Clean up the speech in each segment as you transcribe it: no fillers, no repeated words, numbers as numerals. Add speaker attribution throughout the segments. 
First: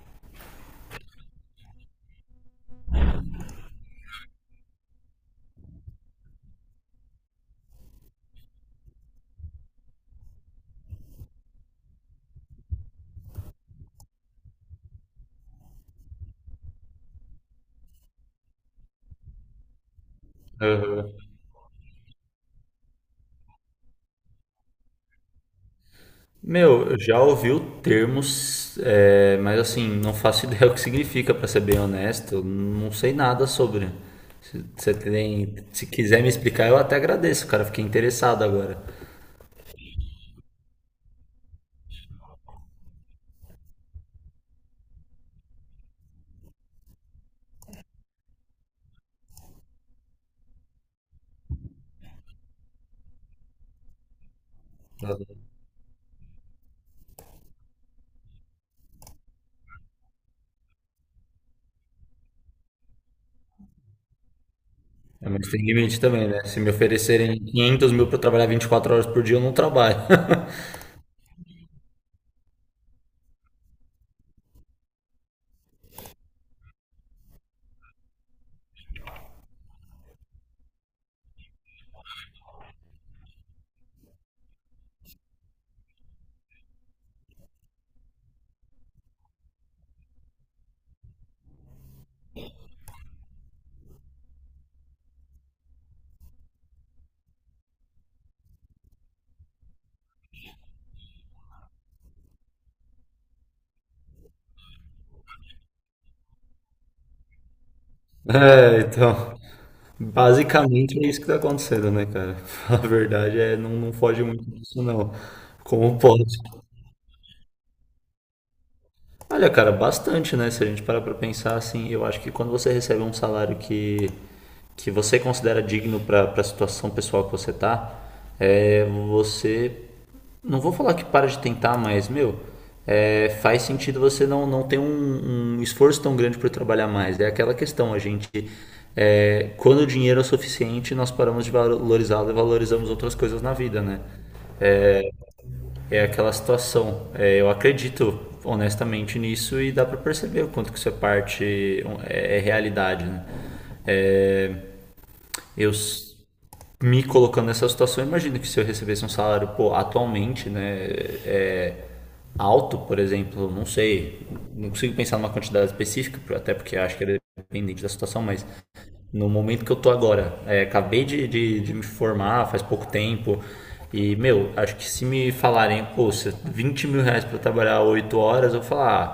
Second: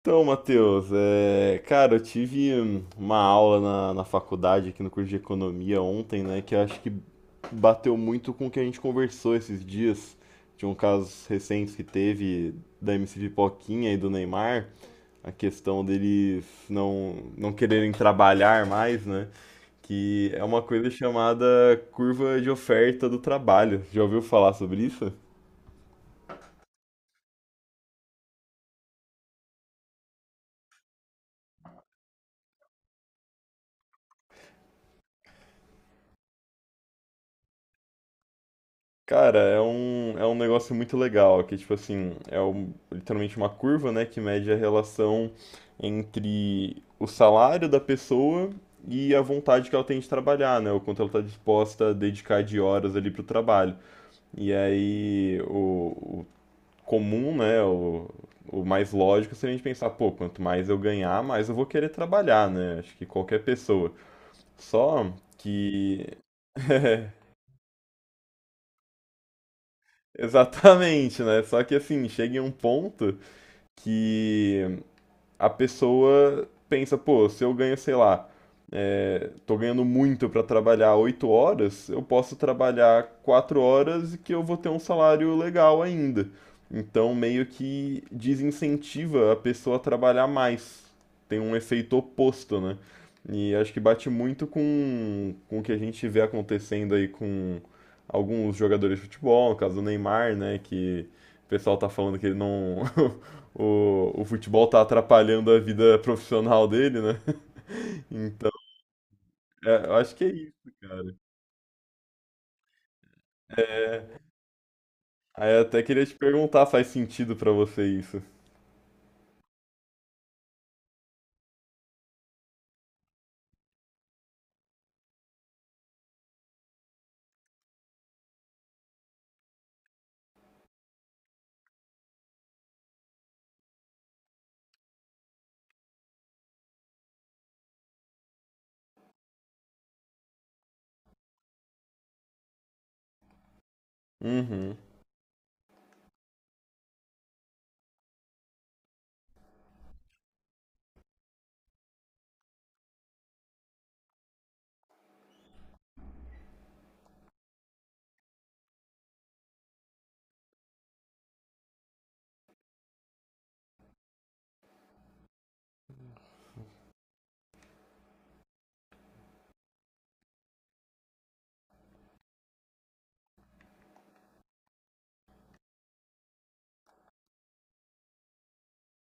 Speaker 1: Então, Matheus, eu tive uma aula na faculdade, aqui no curso de economia ontem, né, que eu acho que bateu muito com o que a gente conversou esses dias, de um caso recente que teve da MC Pipoquinha e do Neymar, a questão deles não quererem trabalhar mais, né, que é uma coisa
Speaker 2: Aham.
Speaker 1: chamada curva de oferta do trabalho. Já ouviu falar sobre isso?
Speaker 2: Meu, eu já ouvi o termo, mas assim, não faço ideia o que significa, pra ser bem honesto. Eu não sei nada sobre. Se, você tem, Se quiser me explicar, eu até agradeço, cara. Fiquei interessado agora.
Speaker 1: Cara, é um negócio muito legal, que tipo assim, literalmente uma curva, né, que mede a relação entre o salário da pessoa e a vontade que ela tem de trabalhar, né, o quanto ela está disposta a dedicar de horas ali pro trabalho. E aí o comum, né, o mais lógico seria a gente pensar, pô, quanto mais eu ganhar, mais eu vou querer trabalhar, né, acho que qualquer pessoa. Só
Speaker 2: É, mas tem limite
Speaker 1: que
Speaker 2: também, né? Se me oferecerem 500 mil pra eu trabalhar 24 horas por dia, eu não trabalho.
Speaker 1: Exatamente, né? Só que assim, chega em um ponto que a pessoa pensa, pô, se eu ganho, sei lá, tô ganhando muito para trabalhar 8 horas, eu posso trabalhar 4 horas e que eu vou ter um salário legal ainda. Então, meio que desincentiva a pessoa a trabalhar mais. Tem um efeito oposto, né? E acho que bate muito com o que a gente vê acontecendo aí com alguns jogadores de futebol, no caso do Neymar, né? Que o pessoal tá falando que ele não, o futebol tá atrapalhando a vida profissional dele, né? Então,
Speaker 2: É, então.
Speaker 1: eu acho que é isso,
Speaker 2: Basicamente é
Speaker 1: cara.
Speaker 2: isso que tá acontecendo, né, cara? A verdade é, não, não foge muito disso, não.
Speaker 1: Aí eu até
Speaker 2: Como
Speaker 1: queria te
Speaker 2: pode?
Speaker 1: perguntar, faz sentido pra você isso?
Speaker 2: Olha, cara, bastante, né? Se a gente parar pra pensar, assim, eu acho que quando você recebe um salário que você considera digno pra situação pessoal que você tá, você. Não vou falar que para de tentar, mas, meu, faz sentido você não, não ter um esforço tão grande por trabalhar mais. É aquela questão, a gente. É, quando o dinheiro é o suficiente, nós paramos de valorizá-lo e valorizamos outras coisas na vida, né?
Speaker 1: Uhum,
Speaker 2: É aquela situação. É, eu acredito honestamente nisso e dá para perceber o quanto que isso é parte, é realidade. Né? É, eu me colocando nessa situação, eu imagino que se eu recebesse um salário, pô, atualmente, né, é, alto, por exemplo, não sei, não consigo pensar numa quantidade específica, até porque acho que era dependente da situação, mas no momento que eu tô agora, acabei de me formar faz pouco tempo, e, meu, acho que se me falarem, pô, 20 mil reais pra trabalhar 8 horas, eu vou falar,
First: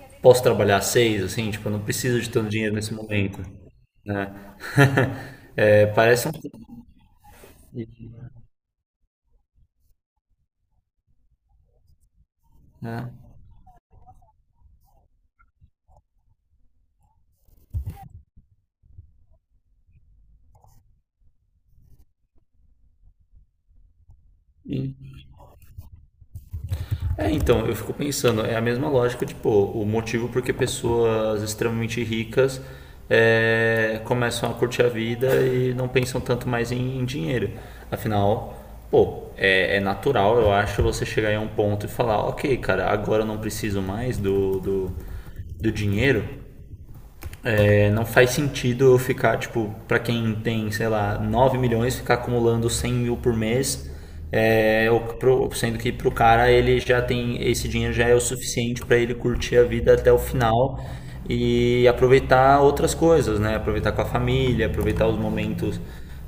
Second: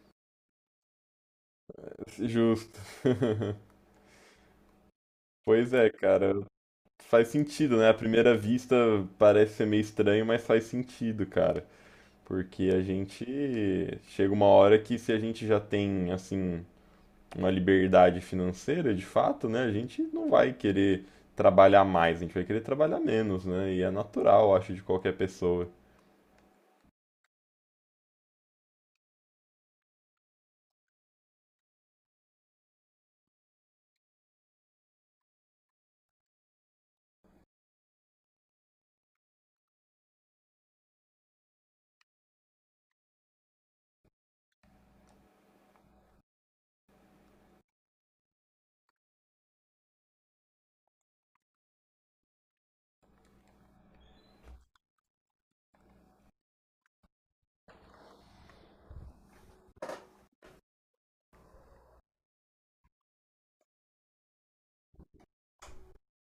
Speaker 2: ah, posso trabalhar 6, assim, tipo, eu não preciso de tanto dinheiro
Speaker 1: justo.
Speaker 2: nesse momento, né?
Speaker 1: Pois
Speaker 2: É,
Speaker 1: é,
Speaker 2: parece um.
Speaker 1: cara, faz sentido, né? À primeira vista parece ser meio estranho, mas faz sentido, cara. Porque a gente chega uma hora que se a gente já tem, assim, uma liberdade financeira, de fato, né, a gente não vai querer trabalhar mais, a gente vai querer trabalhar menos, né? E é natural, eu acho, de qualquer pessoa.
Speaker 2: É, então, eu fico pensando, é a mesma lógica, tipo, o motivo porque pessoas extremamente ricas começam a curtir a vida e não pensam tanto mais em dinheiro. Afinal, pô, é natural, eu acho, você chegar em um ponto e falar, ok, cara, agora eu não preciso mais do dinheiro, é, não faz sentido eu ficar, tipo, para quem tem, sei lá, 9 milhões, ficar acumulando 100 mil por mês, sendo que pro cara ele já tem, esse dinheiro já é o suficiente para ele curtir a vida até o final e aproveitar outras coisas, né? Aproveitar com a família, aproveitar os momentos,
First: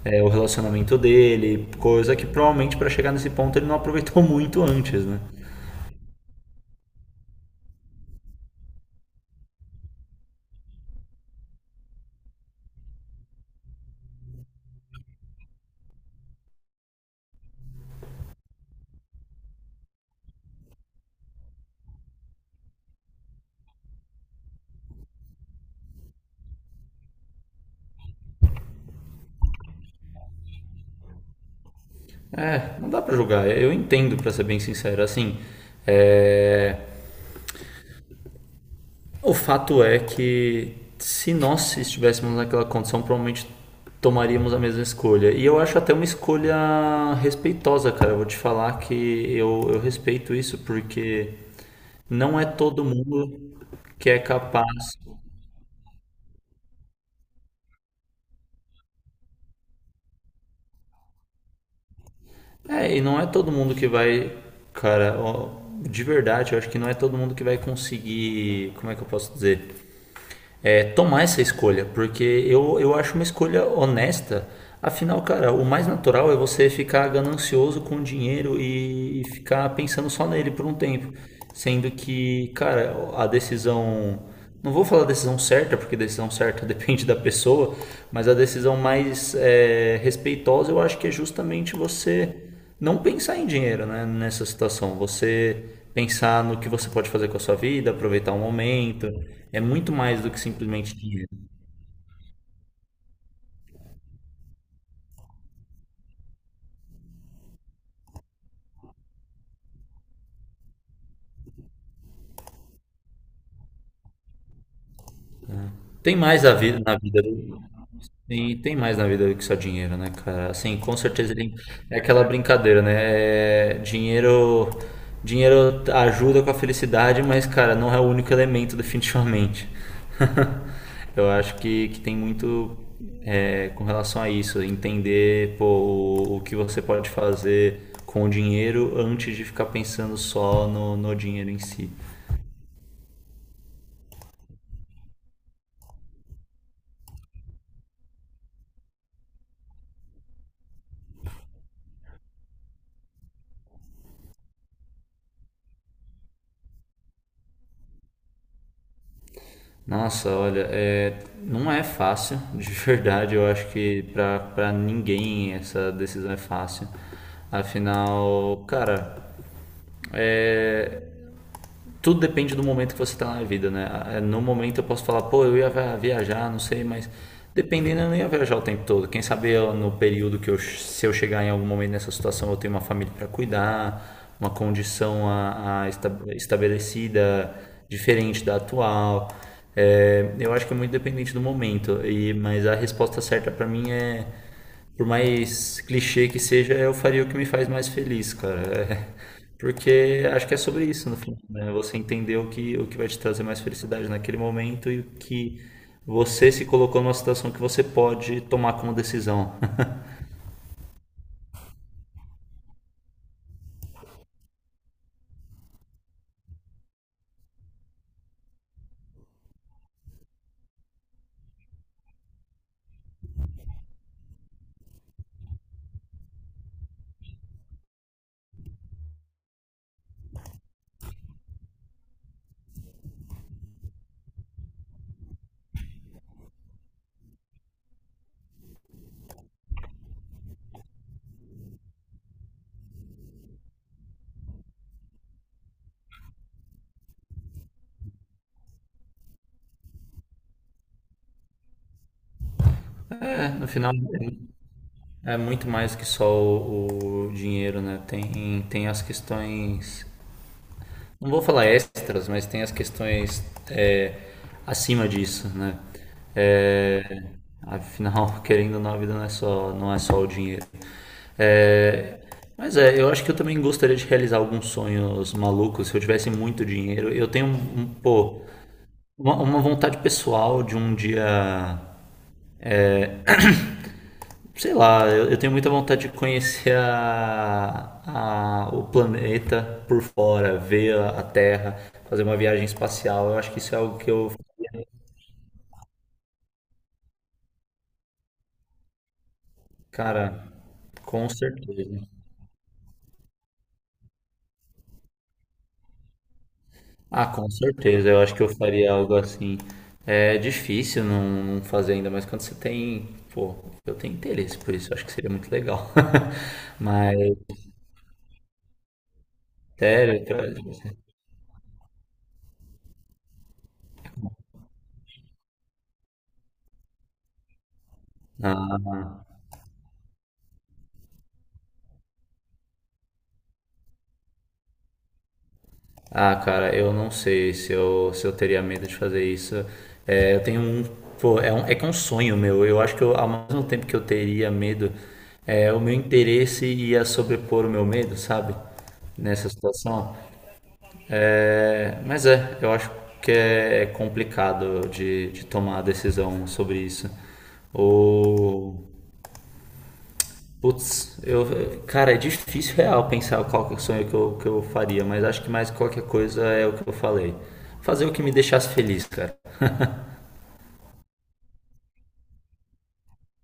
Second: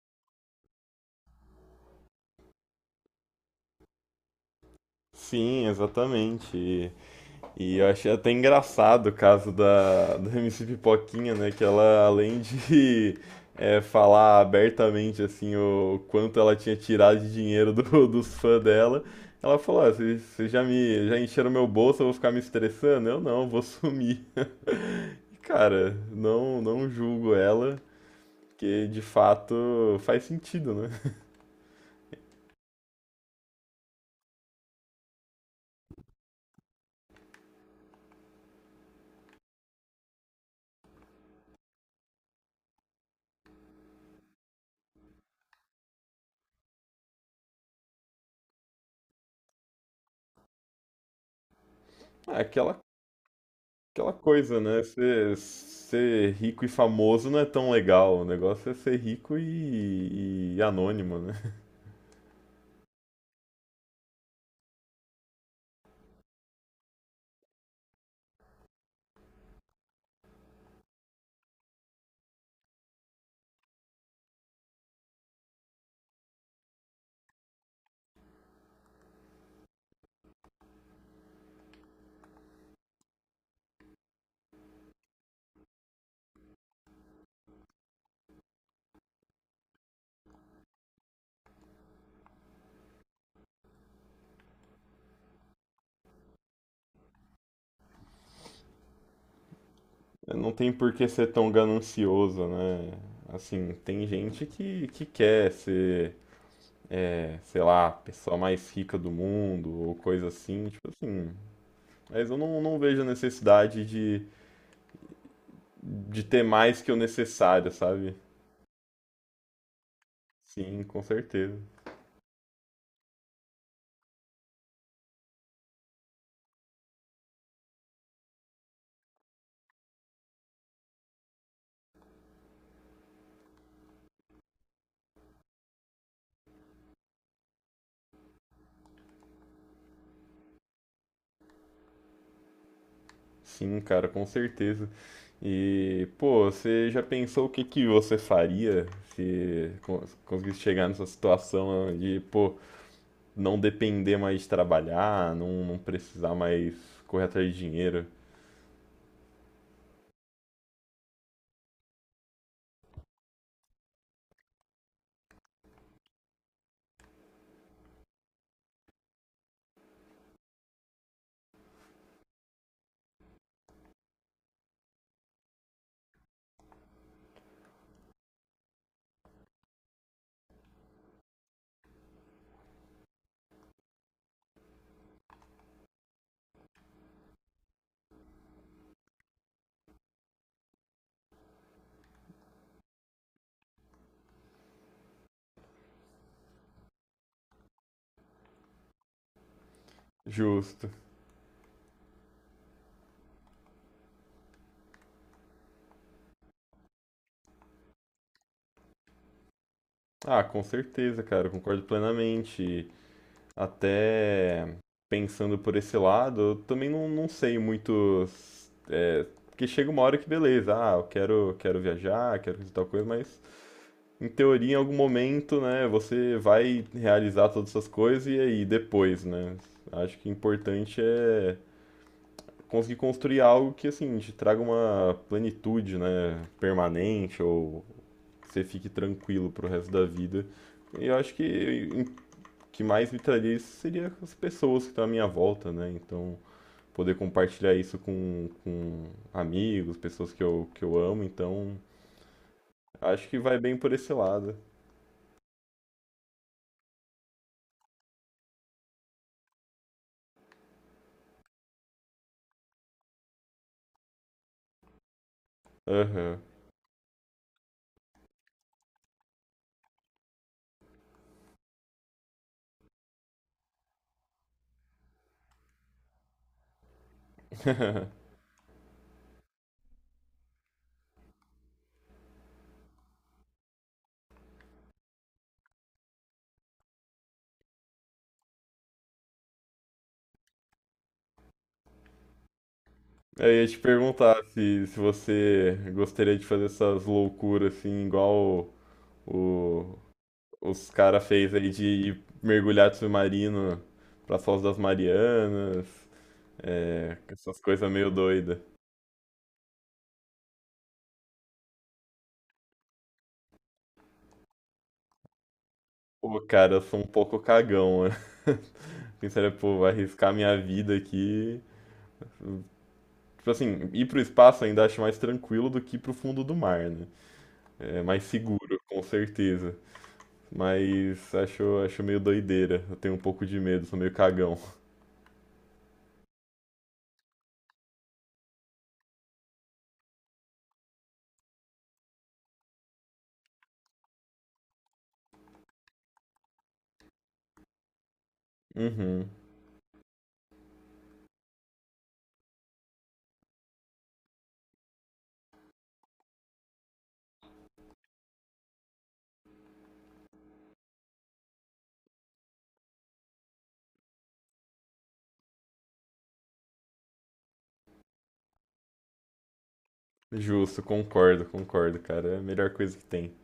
Speaker 2: o relacionamento dele, coisa que provavelmente para chegar nesse ponto ele não aproveitou muito antes, né?
Speaker 1: Sim, exatamente. E eu achei até engraçado o caso da MC Pipoquinha, né? Que ela, além de falar abertamente, assim, o quanto ela tinha tirado de dinheiro dos fãs dela, ela falou, ah, vocês já me, já encheram meu bolso, eu vou ficar me estressando? Eu não, vou sumir. E, cara, não julgo ela, porque de fato faz sentido, né?
Speaker 2: É, não dá pra julgar, eu entendo, pra ser bem sincero, assim, é... O fato é que se nós estivéssemos naquela condição, provavelmente tomaríamos a mesma escolha. E eu acho até uma escolha respeitosa, cara. Eu vou te falar que eu respeito isso porque não é
Speaker 1: Aquela
Speaker 2: todo mundo que
Speaker 1: Aquela
Speaker 2: é
Speaker 1: coisa,
Speaker 2: capaz.
Speaker 1: né? Ser rico e famoso não é tão legal. O negócio é ser rico e anônimo, né?
Speaker 2: É, e não é todo mundo que vai, cara, ó, de verdade, eu acho que não é todo mundo que vai conseguir, como é que eu posso dizer? É, tomar essa escolha, porque eu acho uma escolha honesta. Afinal, cara, o mais natural é você ficar ganancioso com o dinheiro e ficar pensando só nele por um tempo. Sendo que, cara, a decisão. Não vou falar decisão certa, porque decisão certa depende da pessoa, mas a decisão mais respeitosa eu acho que é justamente você não pensar em dinheiro, né, nessa situação. Você pensar no que você pode fazer com a sua vida, aproveitar o momento. É muito mais do que
Speaker 1: Não tem por
Speaker 2: simplesmente
Speaker 1: que ser
Speaker 2: dinheiro.
Speaker 1: tão ganancioso, né? Assim, tem gente que quer ser, sei lá, a pessoa mais rica do mundo ou coisa assim. Tipo assim. Mas eu não vejo a necessidade
Speaker 2: Tem
Speaker 1: de ter
Speaker 2: mais a
Speaker 1: mais
Speaker 2: vida
Speaker 1: que o
Speaker 2: na vida do,
Speaker 1: necessário, sabe?
Speaker 2: E tem mais na vida do que só dinheiro, né, cara? Assim,
Speaker 1: Sim,
Speaker 2: com
Speaker 1: com
Speaker 2: certeza ele
Speaker 1: certeza.
Speaker 2: é aquela brincadeira, né? É, Dinheiro ajuda com a felicidade, mas, cara, não é o único elemento, definitivamente. Eu acho que tem muito com relação a isso, entender, pô, o que você pode fazer com o dinheiro antes de ficar pensando só no dinheiro em si.
Speaker 1: Sim, cara, com certeza. E, pô, você já pensou o que que você faria se conseguisse chegar nessa situação de, pô, não depender mais de trabalhar, não precisar mais correr atrás de dinheiro?
Speaker 2: Nossa, olha, não é fácil, de verdade. Eu acho que pra ninguém essa decisão é fácil. Afinal, cara, é, tudo depende do momento que você está na vida, né? No momento eu posso falar, pô, eu ia viajar, não sei, mas dependendo eu não ia viajar o tempo todo. Quem sabe eu, no período que eu, se eu chegar em algum momento nessa situação, eu tenho uma família para cuidar, uma condição estabelecida diferente da atual. É, eu acho que é muito dependente do momento, mas a resposta certa para mim é, por mais clichê que seja, eu faria o que me faz mais feliz, cara. É, porque acho que é sobre
Speaker 1: Justo.
Speaker 2: isso no final, né? Você entender o que vai te trazer mais felicidade naquele momento e o que você se colocou numa situação que você pode tomar como decisão.
Speaker 1: Ah, com certeza, cara, eu concordo plenamente. Até pensando por esse lado, eu também não sei muito. É, porque chega uma hora que beleza, ah, quero viajar, quero fazer tal coisa, mas. Em teoria, em algum momento, né, você vai realizar todas essas coisas e aí depois, né? Acho que o importante é conseguir construir algo que, assim, te traga uma plenitude, né, permanente ou que você fique tranquilo pro resto da vida. E eu acho que o que mais me traria isso seria as pessoas que estão à minha volta, né? Então, poder compartilhar isso com amigos, pessoas que eu amo. Então, acho que
Speaker 2: É,
Speaker 1: vai
Speaker 2: no
Speaker 1: bem por
Speaker 2: final
Speaker 1: esse lado.
Speaker 2: é muito mais que só o dinheiro, né? Tem as questões, não vou falar extras, mas tem as questões é, acima disso, né?
Speaker 1: Aham.
Speaker 2: É, afinal, querendo ou não, a vida não é só, não é só o dinheiro. É, mas eu acho que eu também gostaria de realizar alguns sonhos malucos. Se eu tivesse muito dinheiro, eu tenho pô, uma vontade pessoal de um dia. Sei lá, eu tenho muita vontade de conhecer o planeta por fora, ver a Terra, fazer uma viagem espacial. Eu
Speaker 1: Eu
Speaker 2: acho que
Speaker 1: ia
Speaker 2: isso
Speaker 1: te
Speaker 2: é algo que eu,
Speaker 1: perguntar se você gostaria de fazer essas loucuras assim, igual o,
Speaker 2: cara,
Speaker 1: o- os cara
Speaker 2: com
Speaker 1: fez aí de
Speaker 2: certeza.
Speaker 1: ir mergulhar de submarino pra Foz das Marianas, é,
Speaker 2: Ah, com
Speaker 1: essas coisas
Speaker 2: certeza,
Speaker 1: meio
Speaker 2: eu acho que eu
Speaker 1: doidas.
Speaker 2: faria algo assim. É difícil não, não fazer ainda, mas quando você tem, pô, eu tenho interesse por isso, eu acho que seria muito legal.
Speaker 1: Pô, cara, eu sou um
Speaker 2: Mas,
Speaker 1: pouco cagão, né? Pensaria, pô, vou
Speaker 2: sério,
Speaker 1: arriscar minha vida aqui. Tipo assim, ir pro espaço ainda acho mais tranquilo do que ir pro fundo do mar, né? É mais seguro, com
Speaker 2: ah,
Speaker 1: certeza. Mas acho meio doideira. Eu tenho um pouco de medo, sou meio cagão.
Speaker 2: ah, cara, eu não sei se eu, se eu teria medo de fazer isso. É, eu tenho um, pô, é um, é que é um sonho meu. Eu acho que eu, ao mesmo tempo que eu teria medo, o meu interesse ia sobrepor o meu medo, sabe?
Speaker 1: Uhum.
Speaker 2: Nessa situação. É, mas eu acho que é complicado de tomar a decisão sobre isso. O, Putz, eu, cara, é difícil real pensar qual que é o sonho que eu faria, mas acho que mais qualquer coisa é o que eu falei. Fazer o que me deixasse feliz, cara.
Speaker 1: Justo, concordo, cara. É a melhor coisa que tem.